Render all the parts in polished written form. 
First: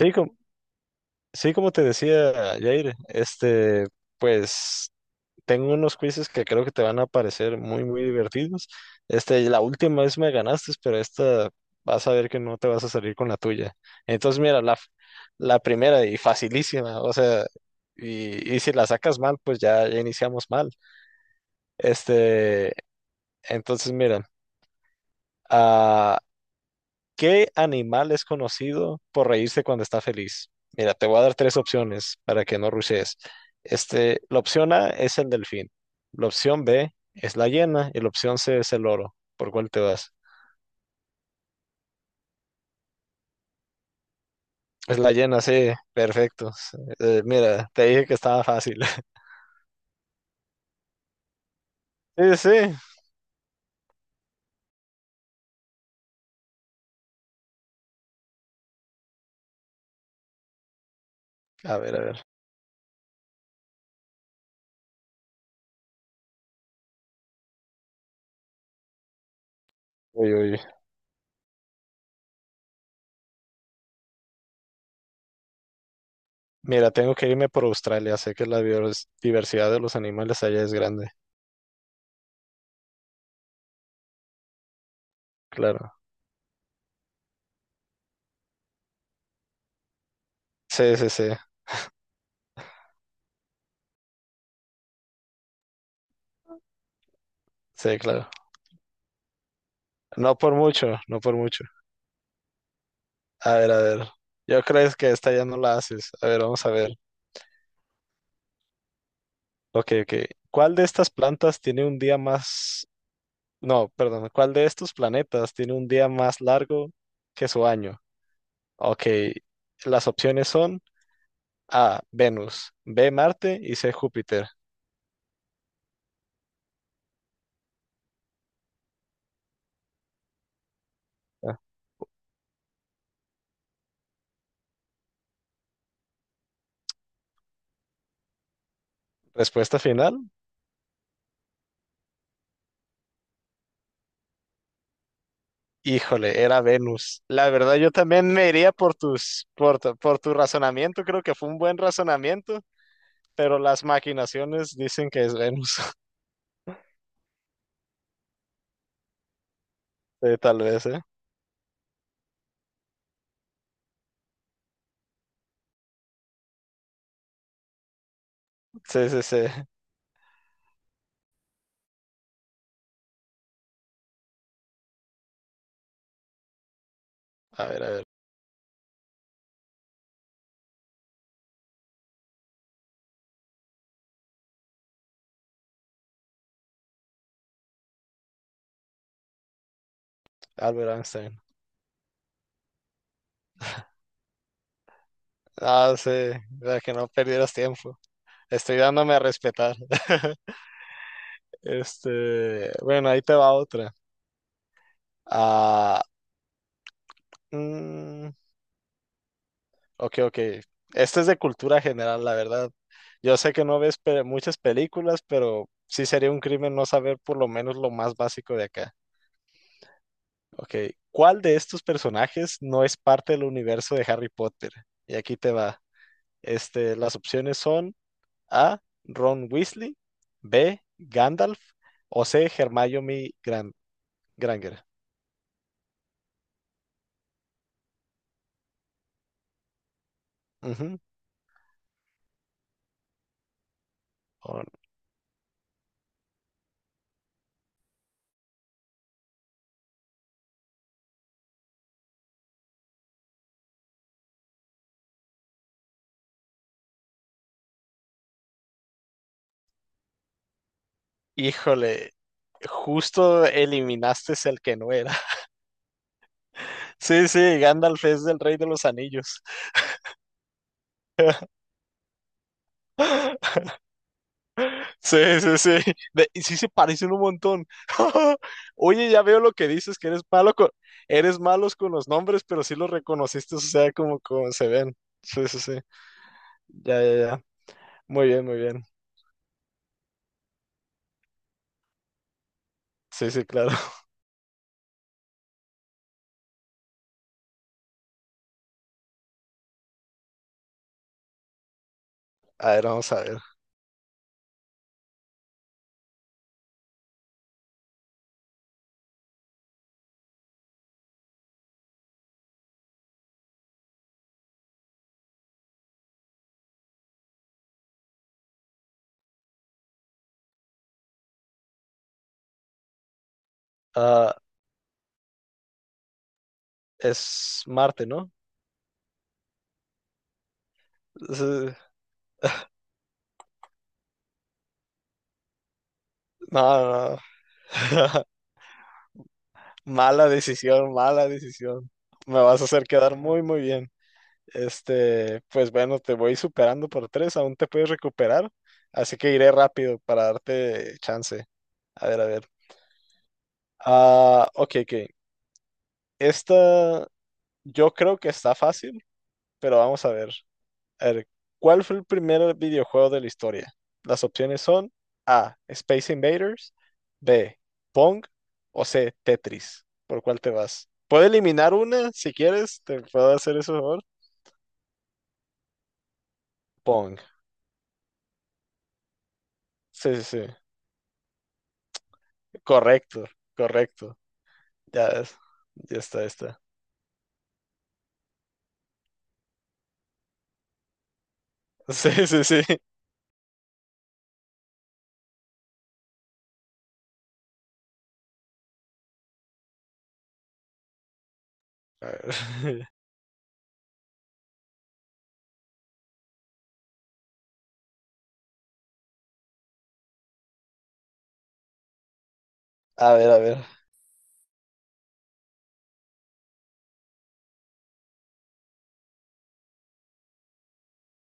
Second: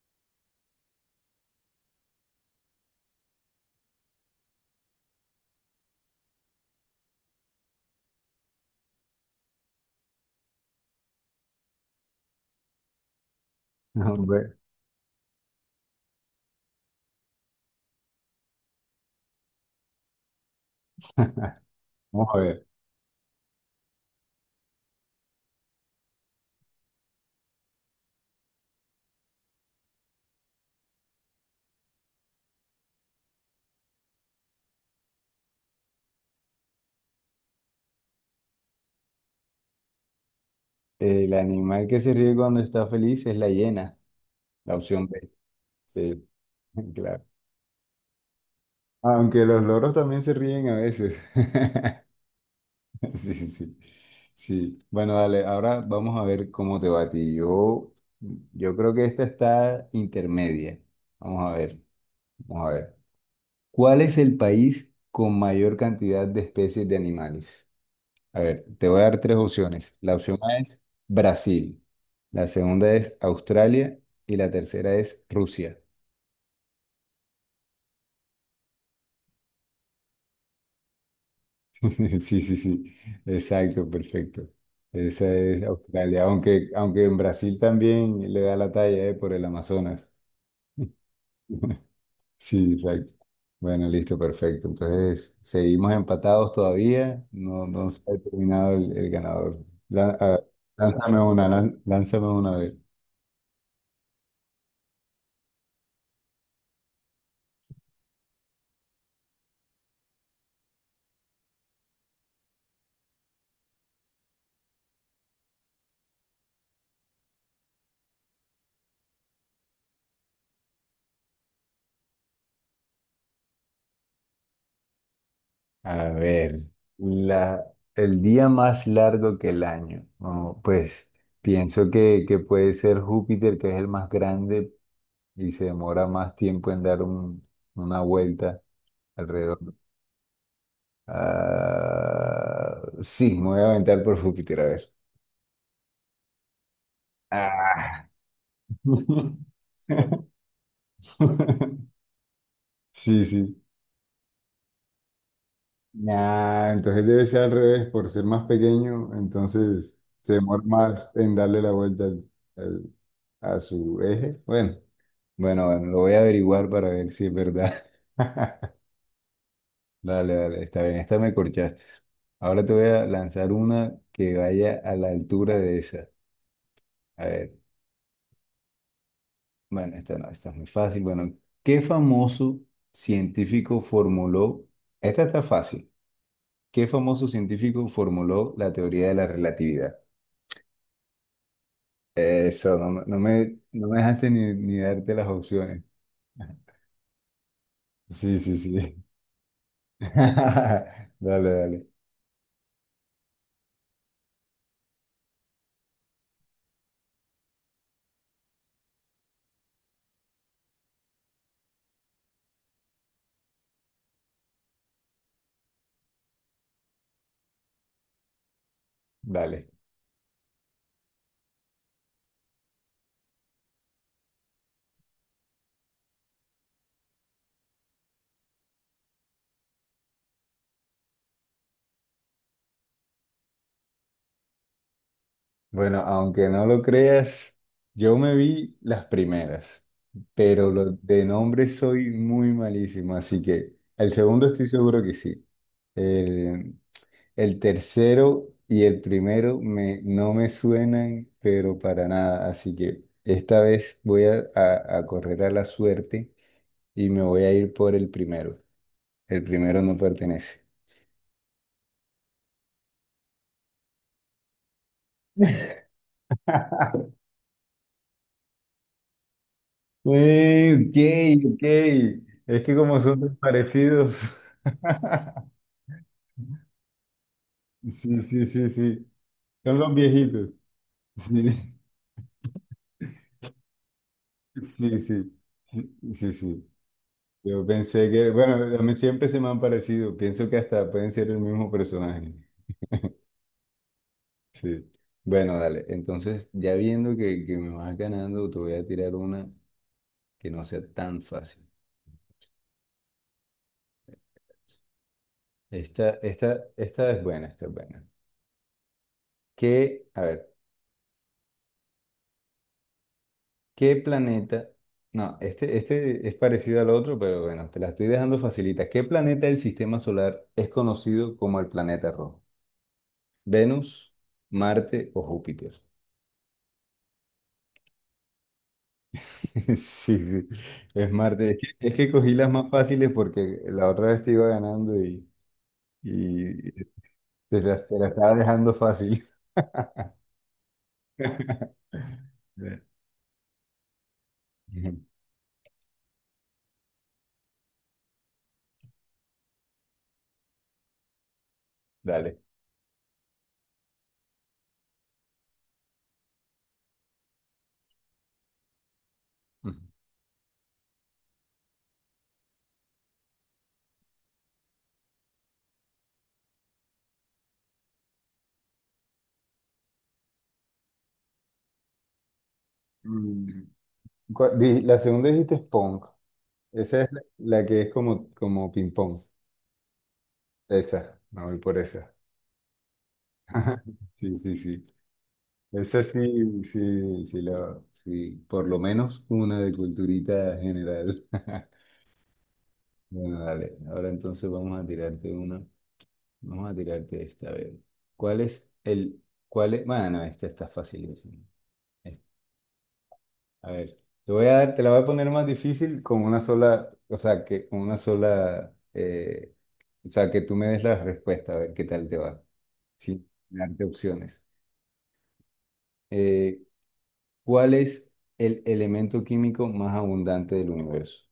Sí, com- sí, como te decía, Jair, pues tengo unos quizzes que creo que te van a parecer muy, muy divertidos. La última vez me ganaste, pero esta vas a ver que no te vas a salir con la tuya. No, Entonces, hombre, mira, la primera y facilísima, o sea, y si la sacas mal, pues ya, ya iniciamos mal. vamos a ver. Este, entonces, mira, ah, ¿qué animal es conocido por reírse cuando está feliz? Mira, te voy a dar tres opciones para que no rushes. La opción A es el delfín, la opción B es la hiena y la opción C es el loro. ¿Por cuál te vas? El animal que se ríe cuando está feliz es la hiena, la Es opción la B. hiena, sí, Sí, perfecto. Claro. Mira, te dije que estaba fácil. Aunque los loros también se ríen a veces. Sí, sí. Sí, sí, sí. Sí. Bueno, dale, ahora vamos a ver cómo te va a ti. Yo creo que esta está intermedia. Vamos a A ver, ver, a ver. vamos a ver. ¿Cuál es el país con mayor cantidad de especies de animales? A ver, te voy a dar tres opciones. La Uy, opción A uy. es Brasil, la segunda es Australia y la tercera es Rusia. Mira, tengo que irme por Australia. Sé que la biodiversidad de los animales allá es grande. Sí, sí, sí. Exacto, perfecto. Esa es Claro. Australia, aunque en Brasil también le da la talla, por el Amazonas. Sí, sí, sí. Sí, exacto. Bueno, listo, perfecto. Entonces, seguimos empatados todavía. No, no Sí, se ha claro. determinado el ganador. No por mucho, no Lánzame por una, mucho. Lánzame una vez. A ver, a ver. Yo creo que esta ya no la haces. A ver, vamos a ver. Ok, ok. ¿Cuál de estas plantas tiene un día más. No, perdón. ¿Cuál de estos planetas tiene un día más largo que su año? Ok. Las opciones son A, Venus, B, Marte y C, Júpiter. A ver, la, el día más largo que el año. No, pues Ah, pienso que puede ser Júpiter, que es el más grande y se demora más tiempo en una vuelta alrededor. Respuesta final. Ah, sí, me voy a aventar por Júpiter, a ver. Híjole, era Venus. La verdad, yo Ah. también me iría por tu razonamiento. Creo que fue un buen razonamiento, Sí, pero sí. las maquinaciones dicen que es Venus. Nah, entonces debe ser al revés, por ser más pequeño, entonces se Sí, tal demora vez, ¿eh? más en darle la vuelta al, a su eje. Bueno, bueno, lo voy a averiguar para ver si es verdad. Sí, sí, sí. Dale, dale, está bien, esta me corchaste. Ahora te voy a lanzar una que vaya a la altura de esa. A ver, A ver, a ver. bueno, esta no, esta es muy fácil. Bueno, ¿qué famoso científico formuló? Esta está fácil. ¿Qué famoso científico formuló la teoría de la relatividad? Albert Einstein. Eso, no, no me dejaste ni darte las opciones. Ah, sí. Para que no perdieras tiempo. Sí, sí, Estoy sí. dándome a respetar. Dale, dale, Bueno, ahí te va otra. Ah, mm, ok, ok. Esta es de cultura general, la verdad. Yo sé que no ves muchas películas, pero sí sería un crimen no saber por lo menos lo más básico de acá. dale. Ok, ¿cuál de estos personajes no es parte del universo de Harry Potter? Y aquí te va. Las opciones son A. Ron Weasley. B. Gandalf. O C. Hermione Granger. Bueno, aunque no lo creas, yo me vi las primeras, pero lo Ujú. de nombre soy muy malísimo, así que el segundo estoy O- seguro que sí. El, el tercero y el primero no me suenan, pero para nada, así que esta vez voy a correr a la suerte y me voy a ir por el primero. El primero no pertenece. Híjole, justo eliminaste es el que no era. Sí, sí, Gandalf es del Rey de los Anillos. Ok, ok. Es que como son tan parecidos. Sí, sí, sí. Y sí se parecen un montón. Sí, sí, sí, Oye, sí. ya veo lo que Son los dices, que eres viejitos. malo con, eres Sí, malos con los nombres, pero sí los reconociste, o sea, como se ven. sí, sí. Sí, sí, sí. Sí, sí. Ya, ya, ya. Yo pensé Muy que, bien, bueno, muy a bien. mí siempre se me han parecido. Pienso que hasta pueden ser el mismo personaje. Sí, sí, claro. Sí. Bueno, dale. Entonces, ya viendo que me vas ganando, te voy a tirar una que no sea tan fácil. A ver, vamos a ver. Esta es buena, esta es buena. Que, a ver. ¿Qué planeta? No, este es parecido al otro, pero bueno, te la estoy dejando facilita. ¿Qué planeta del sistema solar es conocido como el planeta rojo? ¿Venus, Ah, Marte o Júpiter? es Marte, ¿no? Sí, sí, es Es, Marte. Eh, Es que cogí las más fáciles porque la otra vez te iba ganando y No, te la no. estaba dejando fácil. Mala decisión, mala decisión. Me vas a Bien. hacer quedar muy, muy bien. Ujú. Pues bueno, te voy superando por tres, aún te puedes recuperar, así que iré rápido para darte chance. A ver, a Dale. ver. Ok, ok. Esta yo creo que está fácil, Ujú. pero vamos a ver. A ver, ¿cuál fue el primer videojuego de la historia? Las opciones son A, Space Invaders, B, Pong o C, Tetris. ¿Por cuál te vas? Puedo eliminar una si quieres, te puedo hacer Mm, ese favor. La segunda dijiste es pong. Esa es Pong. la que es como, como ping-pong. Sí, sí, sí. Esa, me voy por esa. Correcto, correcto. Sí, sí, sí. Ya, ves, ya Esa está, ya está. sí, sí, sí, sí, por lo menos una de culturita general. Sí, sí, sí. Bueno, dale. Ahora entonces vamos a tirarte una. Vamos a tirarte esta, a ver. ¿Cuál es el, ¿cuál es? Bueno, esta está facilísima. A Es- ver, A ver, te voy a dar, te la voy a poner más difícil con una sola, o sea, que con una sola, o sea, que tú me des la respuesta, a ver qué tal te va, a sin ver. A ver. darte opciones. Eh, ¿Cuál es el elemento químico más abundante del universo?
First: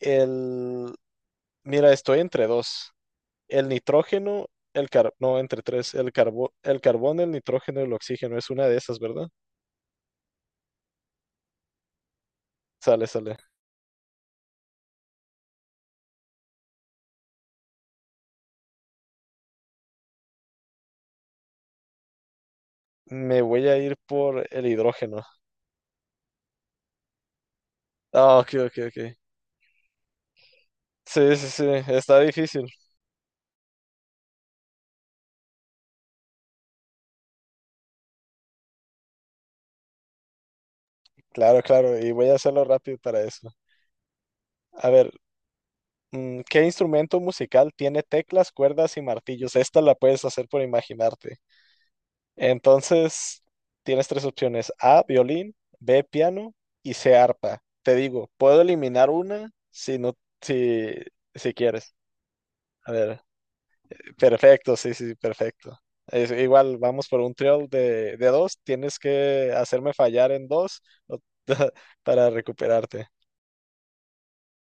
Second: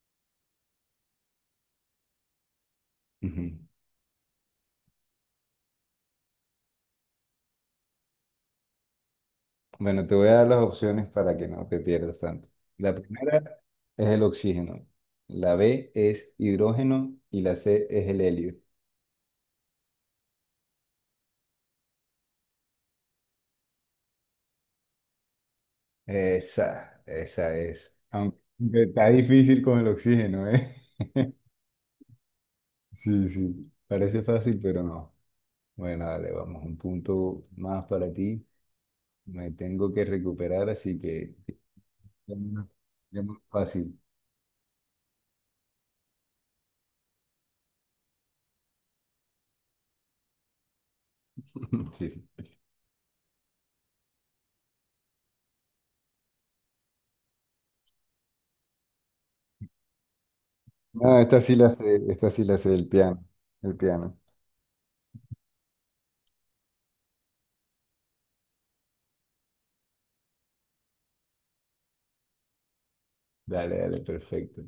El. Mira, estoy entre dos. Ujú. El nitrógeno, el car. No, entre tres. El carbón, el nitrógeno y el oxígeno. Es una de esas, ¿verdad? Bueno, te voy a dar las opciones para que no te pierdas tanto. La Sale, sale. primera es el oxígeno, la B es hidrógeno y la C es el helio. Me voy a ir por el hidrógeno. Esa es. Aunque Ok, ok, está ok. difícil con el oxígeno, ¿eh? Sí, sí, sí. Está difícil. Sí, sí. Parece fácil, pero no. Bueno, dale, vamos, un punto más para ti. Me tengo que recuperar, así que... Claro, claro. Y voy a ya hacerlo más- rápido ya para más eso. fácil. A ver, ¿qué instrumento musical tiene teclas, cuerdas y martillos? Esta la puedes hacer por imaginarte. Sí, sí. Entonces, tienes tres opciones, A, violín, B, piano y C, arpa. Te digo, puedo eliminar una si no, si, No, esta sí si la quieres. sé, esta sí la sé, el A ver, piano, el piano. perfecto, sí, sí, sí, perfecto. Es, igual, vamos por un trío de dos, tienes que hacerme fallar en dos o- para recuperarte. Dale, dale, perfecto.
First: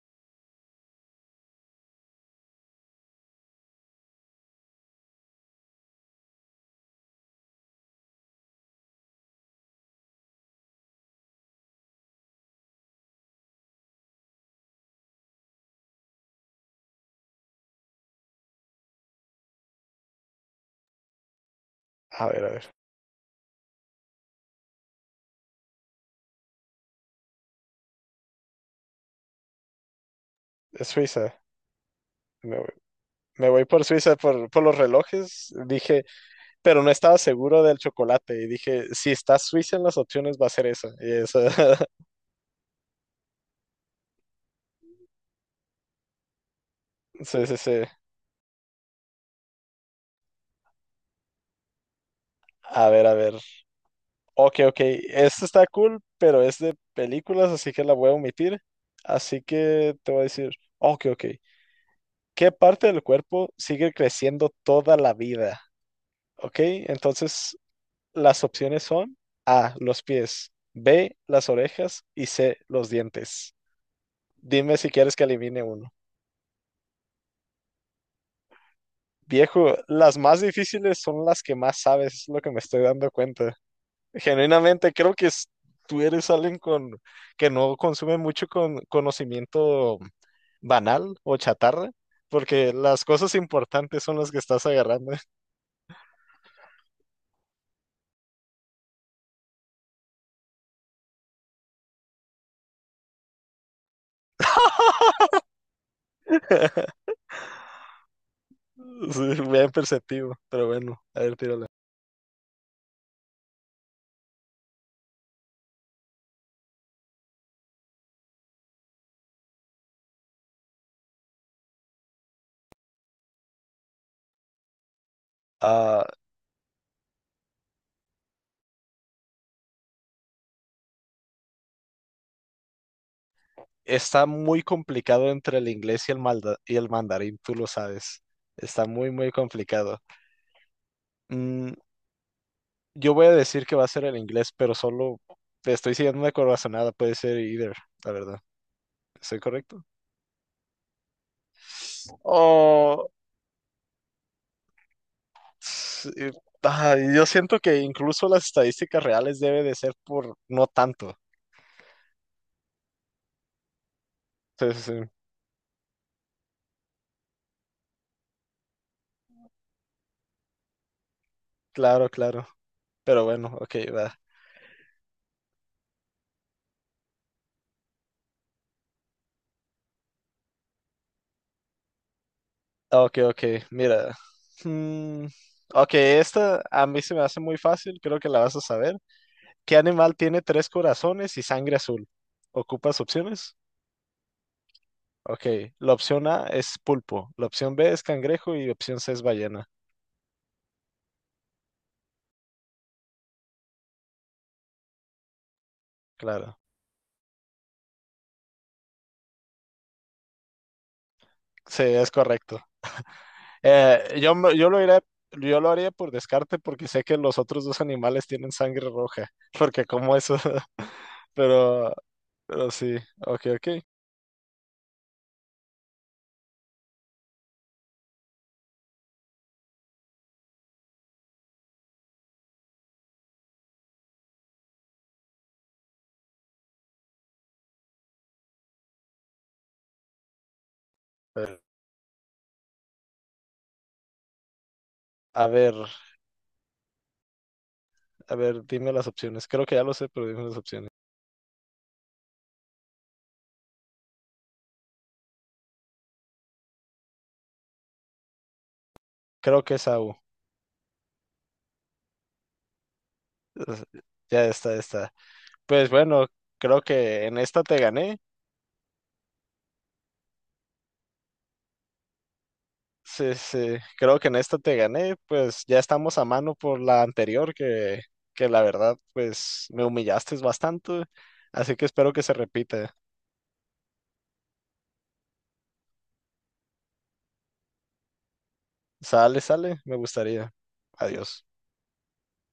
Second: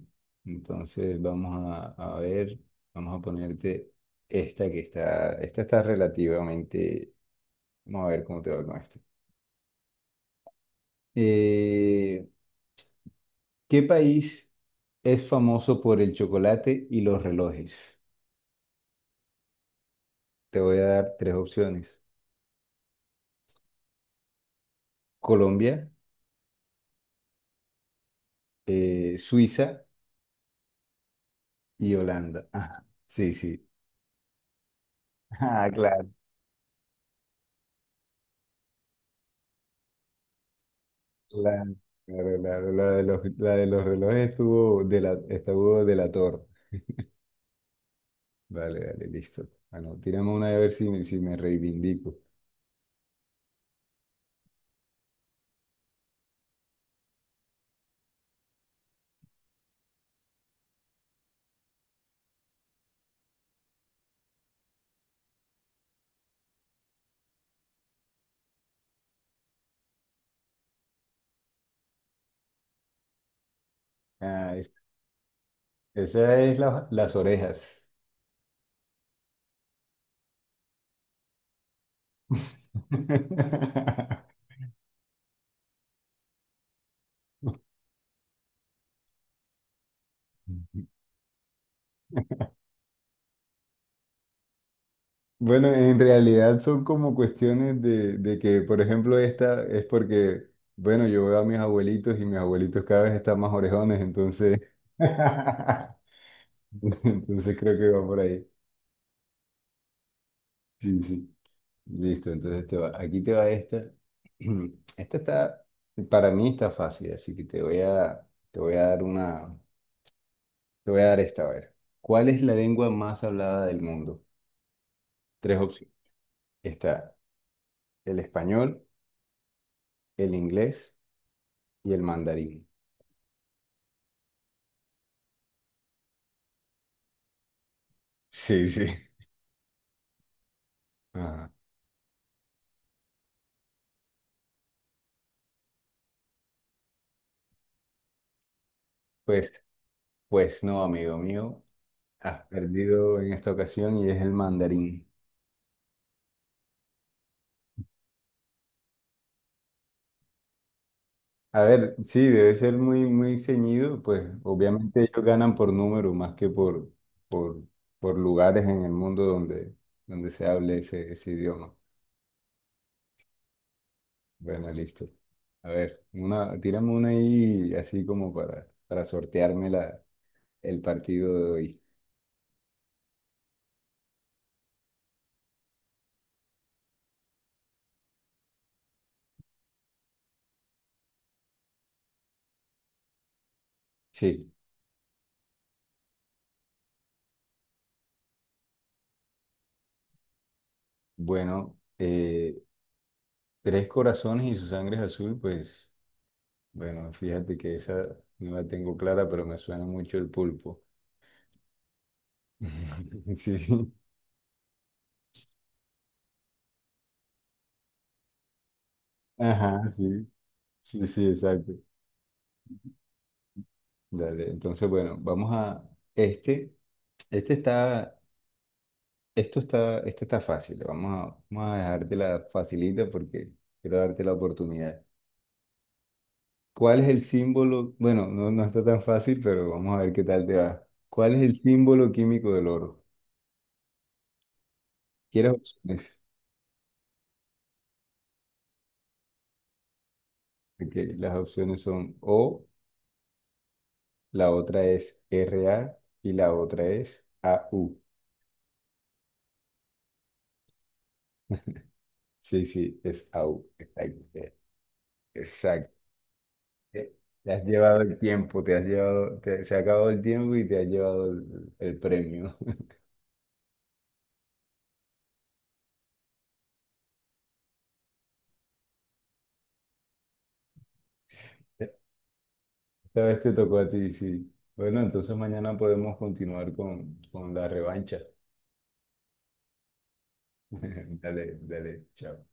Entonces vamos a ver, vamos a ponerte esta está relativamente, vamos a ver cómo te va con esto. Eh, ¿Qué país es famoso por el chocolate y los relojes? Te voy a dar tres opciones. A ver, Colombia, Suiza es Suiza. y Holanda. Me voy, Ajá, sí, me voy sí. por Suiza por los relojes, Ah, dije, claro. pero no estaba seguro del chocolate y dije, si está Suiza en las opciones va a ser eso. Y eso. La, claro, claro, la de la de los relojes estuvo de la torre. Sí, sí, sí. Dale, dale, listo. Bueno, tírame una a ver si me reivindico. A ver, a ver. Ok, ok. Esto está cool, pero es de películas, así que la voy a omitir. Así que te voy a decir, ok, ok. ¿Qué parte del cuerpo sigue creciendo toda la vida? Ok, entonces las opciones son A, los pies, B, las orejas y C, los dientes. Ah, Dime si quieres que elimine uno. esa es las orejas. Viejo, las más difíciles son las que más sabes, es lo que me estoy dando cuenta. Genuinamente creo que tú eres alguien que no consume mucho conocimiento banal o chatarra, porque las cosas importantes son las que estás agarrando. Bueno, en realidad son como cuestiones de que, por ejemplo, esta es porque, bueno, yo veo a mis abuelitos y mis abuelitos cada vez están más orejones, entonces, entonces creo que va por ahí. Sí, bien perceptivo, pero bueno, Sí, a ver, sí. tírala. Listo, entonces aquí te va esta. Esta está, para mí está fácil, así que te voy te voy a dar una, te voy a dar esta, a ver. ¿Cuál es la lengua más hablada del mundo? Tres opciones. Ah, Está el español, el inglés y el mandarín. Está muy complicado entre el inglés y el mandarín, tú lo sabes. Sí, sí. Está muy, muy complicado. Ajá. Mm, yo voy a decir que va a ser el inglés, pero solo te estoy siguiendo una corazonada, puede ser either, la verdad. ¿Estoy Pues, correcto? pues no, amigo mío, has O, perdido en esta ocasión y es el mandarín. eh, yo siento que incluso las estadísticas reales debe de ser por no tanto. A ver, sí, debe ser muy, muy ceñido, pues Sí, sí, obviamente sí. ellos ganan por número más que por, por lugares en el mundo donde, donde se hable ese, ese idioma. Claro, claro. Pero bueno, ok, va. Bueno, listo. A ver, una, tírame una ahí así como para sortearme el partido de hoy. Ok, ok, mira. Mm, ok, esta a mí se me hace muy fácil, creo que la vas a saber. ¿Qué animal tiene tres corazones y sangre azul? ¿Ocupas opciones? Sí, Ok, la opción A es pulpo, la opción B es cangrejo y la opción C es ballena. bueno, tres corazones y su sangre es azul, pues Claro, bueno, fíjate que esa no la tengo clara, pero me suena mucho el pulpo. sí, es correcto. Sí, Yo, me- yo lo iré yo lo haría por descarte porque sé que los otros dos animales tienen sangre roja, porque ajá, sí. como eso, Sí, sí, exacto. pero, pero, sí, ok, ok. Dale, entonces, bueno, vamos a este. Este está, este está fácil. Vamos a, vamos a dejártela facilita porque quiero darte la oportunidad. ¿Cuál es el símbolo? Bueno, no, no está tan fácil, pero vamos a ver qué tal te va. ¿Cuál es el Eh, símbolo químico del oro? A ¿Quieres ver, opciones? a ver, dime las opciones. Creo que ya lo sé, pero dime las opciones. Ok, las opciones son O, la otra es RA y la otra es AU. Creo que es Au. Sí, sí, es AU. Es- Ya está, ya está. Pues Exacto. bueno, creo Te que en te esta has te llevado el gané. tiempo, te has llevado, se ha acabado el tiempo y te has llevado el premio. Sí, sí, creo que en esta te gané. Pues ya estamos a mano por la anterior, que la verdad, pues me humillaste bastante. Así que espero que se repita. Esta vez te tocó a ti, sí. Bueno, entonces mañana podemos continuar con la revancha. Sale, sale, me gustaría. Adiós. Dale, dale, chao.